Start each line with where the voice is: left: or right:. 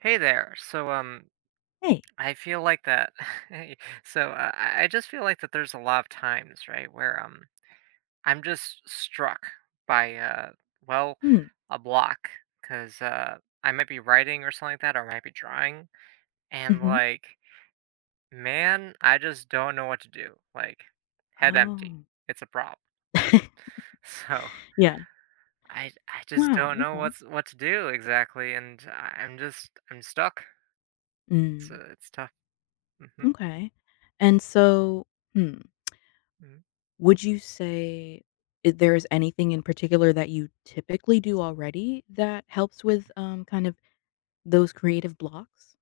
right: Hey there.
left: Hey.
right: I feel like that. Hey. I just feel like that there's a lot of times, right, where I'm just struck by well,
left: Mm.
right: a block because I might be writing or something like that, or I might be drawing, and
left: Mhm.
right: man, I just don't know what to do. Like, head empty.
left: Oh,
right: It's a problem. Um, so
left: yeah.
right: I I just
left: Wow,
right: don't know
left: okay.
right: what to do exactly, and I'm stuck. So
left: Mm.
right: it's tough. hmm
left: Okay. And so, hmm, would you say I there is anything in particular that you typically do already that helps with, kind of those creative blocks?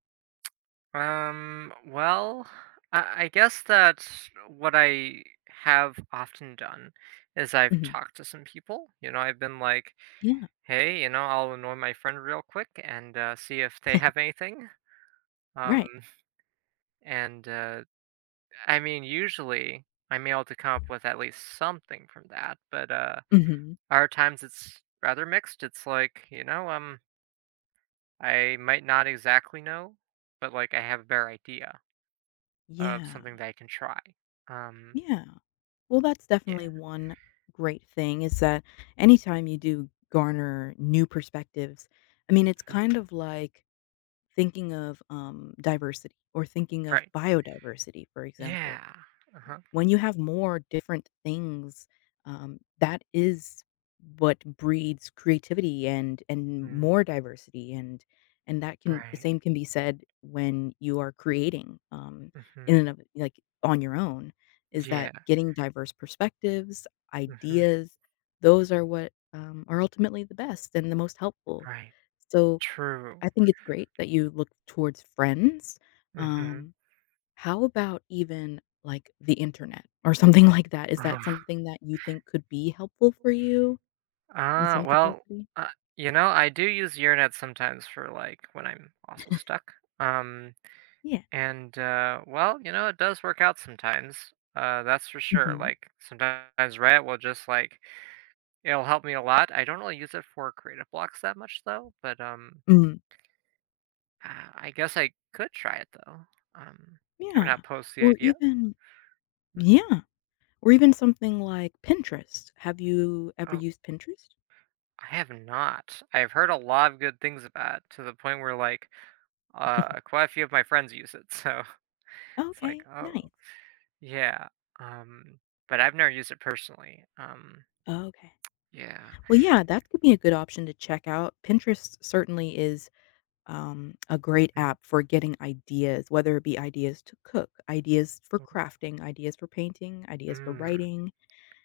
right: Um, well, I guess that what I have often done is I've
left: Mhm.
right: talked to some people. You know, I've been like,
left: Yeah,
right: hey, I'll annoy my friend real quick and see if they have anything. Um,
left: right.
right: and I mean, usually I'm able to come up with at least something from that, but
left: Mhm.
right: our times it's rather mixed. It's like, I might not exactly know, but like I have a better idea of
left: Yeah.
right: something that I can try. Um,
left: Yeah. Well, that's definitely
right: Yeah.
left: one great thing is that anytime you do garner new perspectives, I mean, it's
right: Mhm.
left: kind of like thinking of, diversity or thinking of
right: Right.
left: biodiversity, for example.
right: Yeah. Uh-huh.
left: When you have more different things, that is what breeds creativity and
right: Mm,
left: more diversity, and that can the
right: right.
left: same can be said when you are creating,
right: Mhm.
left: in and of like, on your own, is
right: Yeah.
left: that getting diverse perspectives,
right: Mhm.
left: ideas, those are what, are ultimately the best and the most helpful.
right: Right.
left: So
right: True.
left: I think it's great that you look towards friends.
right: Mhm.
left: Um, how about even, like, the internet or something like that? Is that something that you think could be helpful for you in
right: Ah,
left: some
right: well,
left: capacity?
right: uh, you know, I do use Usenet sometimes for like when I'm also stuck. Um,
left: Yeah.
right: you know, it does work out sometimes. That's for sure.
left: Mhm.
right: Like sometimes Reddit will just it'll help me a lot. I don't really use it for creative blocks that much though, but
left: Mm.
right: I guess I could try it though. Um, I'm
left: Yeah.
right: not opposed to the
left: Or
right: idea.
left: even
right: Mm.
left: yeah, or even something like Pinterest. Have you ever
right: Oh,
left: used Pinterest?
right: I have not. I've heard a lot of good things about it, to the point where quite a few of my friends use it. So it's like,
left: Okay,
right: oh
left: nice.
right: yeah. Um, but I've never used it personally.
left: Okay.
right: Yeah.
left: Well, yeah, that could be a good option to check out. Pinterest certainly is a great
right: Mm,
left: app for getting ideas, whether it be ideas to cook, ideas for
right: mm,
left: crafting, ideas for painting, ideas for
right: mm,
left: writing,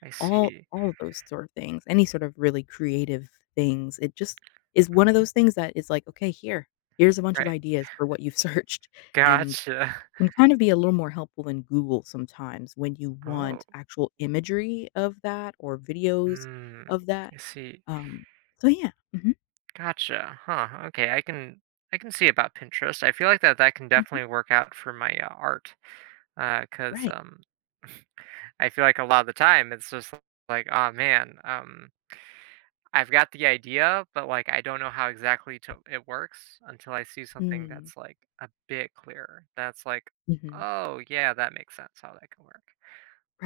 right: I
left: all
right: see.
left: all of those sort of things. Any sort of really creative things. It just is one of those things that is like, okay, here, here's a bunch of
right: Right.
left: ideas for what you've searched, and
right: Gotcha.
left: can kind of be a little more helpful than Google sometimes when you
right: Oh.
left: want actual imagery of that or videos
right: Mm,
left: of that.
right: I see.
left: Um, so yeah,
right: Gotcha. Huh. Okay. I can see about Pinterest. I feel like that that can
left: hmm
right: definitely work out for my art. Cause
left: right.
right: I feel like a lot of the time it's just like, oh man, I've got the idea, but like I don't know how exactly to it works until I see something
left: Mm,
right: that's like a bit clearer. That's like,
left: mm-hmm.
right: oh yeah, that makes sense how that can work.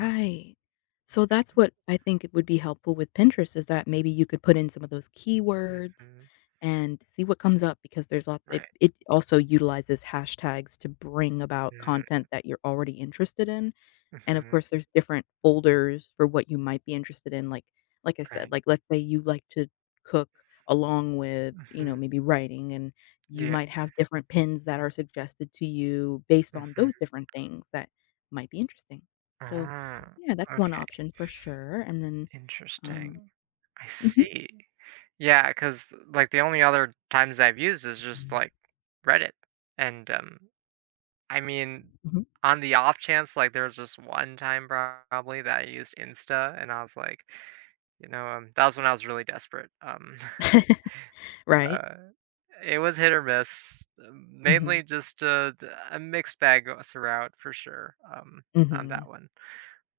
right: Um,
left: So that's what I think it would be helpful with Pinterest is that maybe you could put in some of those keywords
right: hmm
left: and see what comes up because there's lots it,
right: right.
left: it also utilizes hashtags to bring about
right: Mm-hmm,
left: content that you're already interested in. And of
right: mm-hmm,
left: course, there's different folders for what you might be interested in, like I said,
right: right.
left: like, let's say you like to cook along with,
right: Mm-hmm,
left: maybe writing, and you
right: yeah.
left: might have different pins that are suggested to you based on
right: Mm-hmm.
left: those different things that might be interesting. So,
right: Ah,
left: yeah, that's one
right: okay.
left: option for sure, and then, um
right: Interesting. I
left: mhm.
right: see. Yeah, because like, the only other times I've used is just, like, Reddit, and, I mean,
left: Mhm.
right: on the off chance, like, there was just one time probably that I used Insta, and I was like, that was when I was really desperate,
left: Right.
right: uh, it was hit or miss,
left: Mhm.
right: mainly just, a mixed bag, throughout for sure, on that
left: Mhm.
right: one.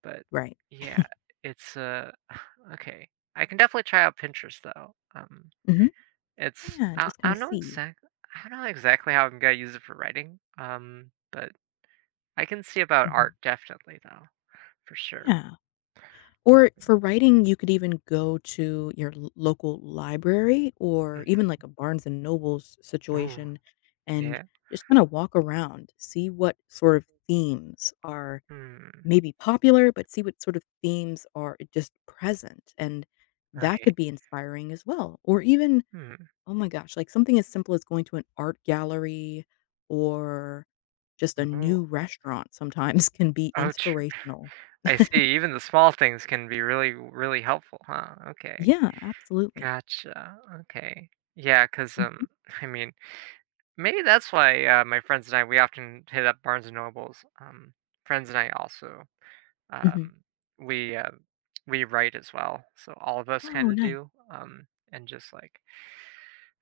right: But
left: Right.
right: yeah, it's okay. I can definitely try out Pinterest though.
left: Mhm. Yeah, just
right: I
left: kinda
right: don't know
left: see.
right: I don't know exactly how I'm gonna use it for writing. But I can see about
left: Mhm.
right: art definitely though for sure.
left: Yeah. Or for writing, you could even go to your l local library or
right: hmm
left: even like a Barnes& and Noble's
right: Ooh,
left: situation and
right: yeah.
left: just kinda walk around, see what sort of themes are
right: Hmm.
left: maybe popular, but see what sort of themes are just present, and that
right: Right.
left: could be inspiring as well. Or even
right: Hmm.
left: Oh my gosh, like something as simple as going to an art gallery or just a
right: Oh,
left: new restaurant sometimes can be
right: oh, tr-
left: inspirational.
right: I see. Even the small things can be really, really helpful, huh? Okay.
left: Yeah, absolutely.
right: Gotcha. Okay. Yeah, because
left: Mhm.
right: I mean, maybe that's why my friends and I we often hit up Barnes and Nobles. Friends and I also
left: Mhm.
right: um, we uh, we write as well, so all of us kind
left: Oh,
right: of
left: nice.
right: do. And just like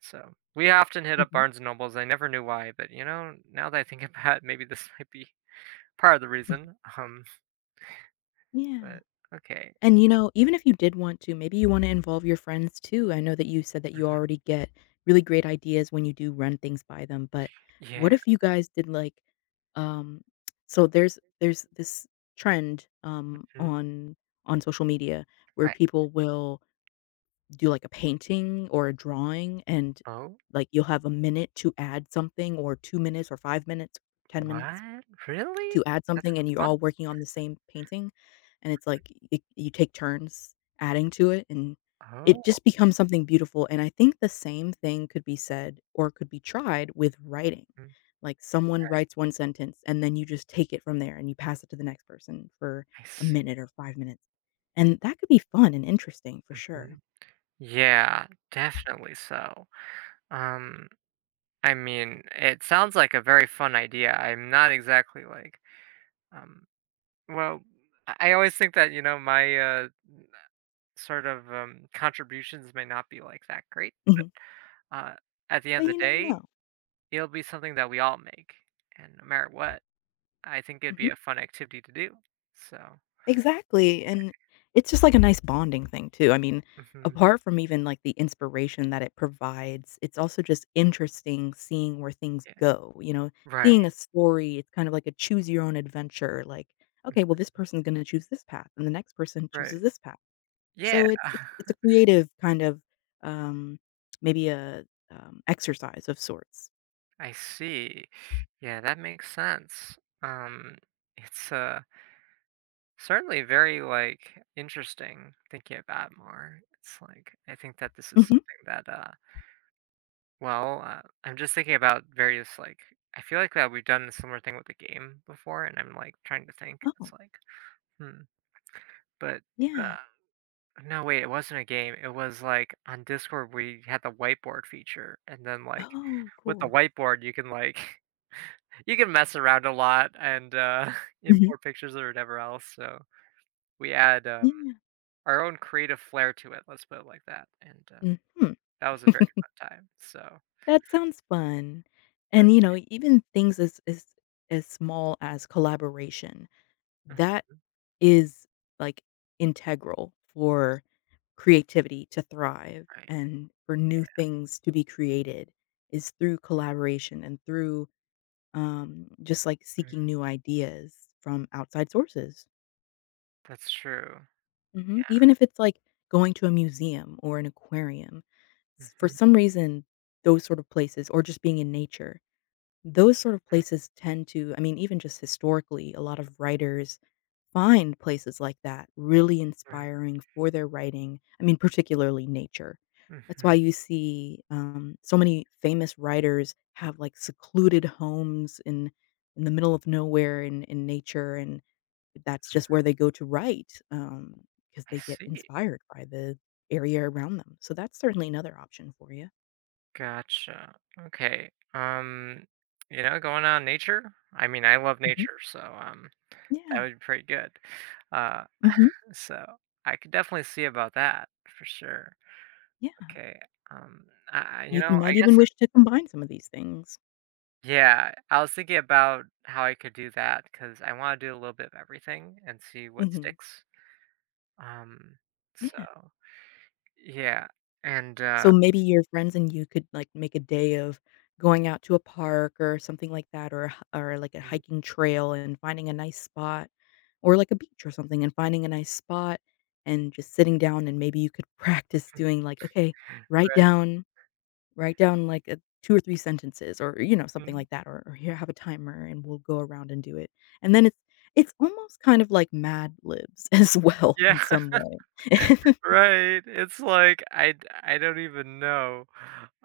right: so, we often hit up
left: Mhm,
right: Barnes and Nobles. I never knew why, but you know, now that I think about it, maybe this might be part of the
left: mhm.
right: reason.
left: Yeah.
right: But okay,
left: And even if you did want to, maybe you wanna involve your friends too. I know that you said that you
right: mhm,
left: already get really great ideas when you do run things by them, but
right: yeah,
left: what if you guys did, like, um so there's this trend,
right: mhm,
left: on social media where
right: right.
left: people will do, like, a painting or a drawing and,
right: Oh,
left: like, you'll have a minute to add something or 2 minutes or 5 minutes, 10 minutes
right: what? Really?
left: to add
right: That
left: something and
right: sounds
left: you're
right: fun.
left: all working on the same painting, and it's like y you take turns adding to it, and it
right: Oh,
left: just becomes something beautiful, and I think the same thing could be said or could be tried with writing.
right: mm,
left: Like, someone writes 1 sentence, and then you just take it from there, and you pass it to the next person for
right: I
left: a
right: see.
left: minute or 5 minutes, and that could be fun and interesting for sure.
right: Mhm. Yeah, definitely so. Um, I mean, it sounds like a very fun idea. I'm not exactly like, um, well, I always think that, you know, my contributions may not be like that great.
left: Mhm.
right: Uh, at the
left: But
right: end of
left: you
right: the
left: never
right: day,
left: know.
right: it'll be something that we all make. And no matter what, I think it'd be
left: Mhm.
right: a fun activity to do. So,
left: Exactly, and it's just like a nice bonding thing too. I mean,
right: hmm
left: apart from even like the inspiration that it provides, it's also just interesting seeing where things
right: yeah.
left: go, you know?
right: Right.
left: Seeing a story, it's kind of like a choose your own adventure, like, "Okay, well,
right: Mm,
left: this person's gonna choose this path, and the next person chooses
right: right.
left: this path."
right: Yeah.
left: So it's a creative kind of, um, maybe a, exercise of sorts.
right: I see. Yeah, that makes sense. Um, it's Certainly very, like, interesting thinking about it more. It's like, I think that this is
left: Mhm.
right: something that, I'm just thinking about various, I feel like that we've done a similar thing with the game before, and I'm, like, trying to think. It's
left: Oh,
right: like, "Hmm," but, uh,
left: yeah.
right: no, wait, it wasn't a game. It was, like, on Discord, we had the whiteboard feature, and then, like,
left: Oh,
right: with the
left: cool.
right: whiteboard, you can, like, you can mess around a lot and,
left: Mhm.
right: import pictures or whatever else, so we add.
left: Yeah.
right: Our own creative flair to it, let's put it like that, and,
left: Mhm.
right: that was a very fun time, so
left: That sounds fun.
right: uh,
left: And even things as as small as collaboration,
right: mm,
left: that is, like, integral for creativity to thrive
right: right,
left: and for new things to be created is through collaboration and through, just, like, seeking
right: mhm,
left: new ideas from outside sources.
right: that's true,
left: Mhm.
right: yeah,
left: Even if it's, like, going to a museum or an aquarium, s for
right: mhm,
left: some reason, those sort of places or just being in nature. Those sort of
right: mm,
left: places tend to I mean, even just historically, a lot of writers find places like that really
right: right,
left: inspiring for their writing, I mean, particularly nature. That's why
right: mhm,
left: you see, so many famous writers have, like, secluded homes in the middle of nowhere in nature, and that's
right: mm,
left: just where they go to write, because
right: I
left: they get
right: see,
left: inspired by the area around them. So that's certainly another option for you.
right: gotcha, okay, you know, going on nature? I mean, I love
left: Mhm.
right: nature, so, that
left: Yeah.
right: would be pretty good, uh,
left: Mhm.
right: so I could definitely see about that for sure,
left: Yeah.
right: okay, um, I you
left: You
right: know,
left: can might
right: I guess
left: even wish to combine some of these things.
right: yeah, I was thinking about how I could do that because I want to do a little bit of everything and see what
left: Mhm.
right: sticks. Um,
left: Yeah.
right: so yeah, and
left: So maybe your friends and you could, like, make a day of going out to a park or something like that or a h or, like, a hiking trail and finding a nice spot or, like, a beach or something and finding a nice spot and just sitting down and maybe you could practice doing, like, "Okay, write
right: right,
left: down Write down like a 2 or 3 sentences or, something
right: mm,
left: like that, or here, have a timer and we'll go around and do it. And then it's almost kind of like Mad Libs as well
right: yeah,
left: in some way.
right: right. It's like I don't even know.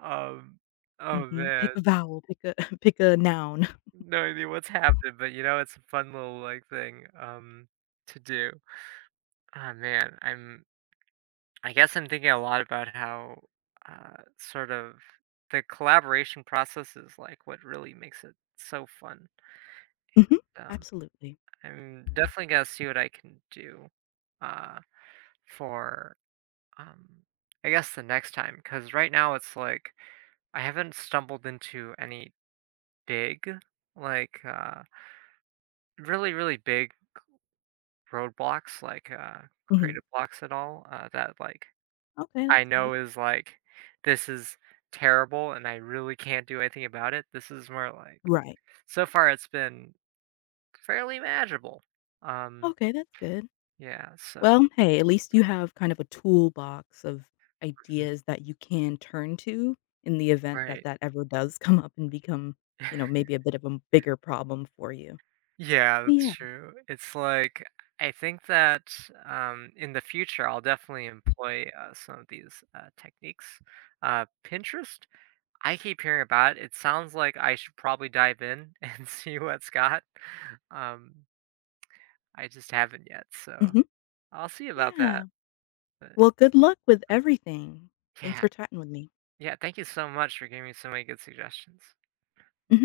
right: Um, oh
left: Mhm. Pick a
right: man,
left: vowel, pick a pick a noun.
right: no idea what's happening, but you know, it's a fun little like thing to do. Ah man, I'm I guess I'm thinking a lot about how, uh, sort of the collaboration process is like what really makes it so fun.
left: Mhm.
right: Um,
left: Absolutely.
right: I'm definitely gonna see what I can do, uh, for um, I guess the next time because right now it's like I haven't stumbled into any big, like uh, really really big roadblocks like
left: Mhm.
right: creative blocks at all that like
left: Okay,
right: I
left: that's good.
right: know is like, this is terrible and I really can't do anything about it. This is more like,
left: Right.
right: so far it's been fairly manageable. Um,
left: Okay, that's good.
right: yeah, so,
left: Well, hey, at least you have kind of a toolbox of
right: mhm.
left: ideas that you can turn to in the event that
right: Right.
left: that ever does come up and become, you know, maybe a bit of a bigger problem for you.
right: Yeah, that's
left: Yeah.
right: true. It's like, I think that in the future, I'll definitely employ some of these techniques. Pinterest, I keep hearing about it. It sounds like I should probably dive in and see what's got. Um, I just haven't yet, so.
left: Mhm.
right: I'll see about that,
left: Yeah.
right: but,
left: Well, good luck with everything. Thanks
right: yeah.
left: for chatting with me.
right: Yeah, thank you so much for giving me so many good suggestions.
left: Mm-hmm.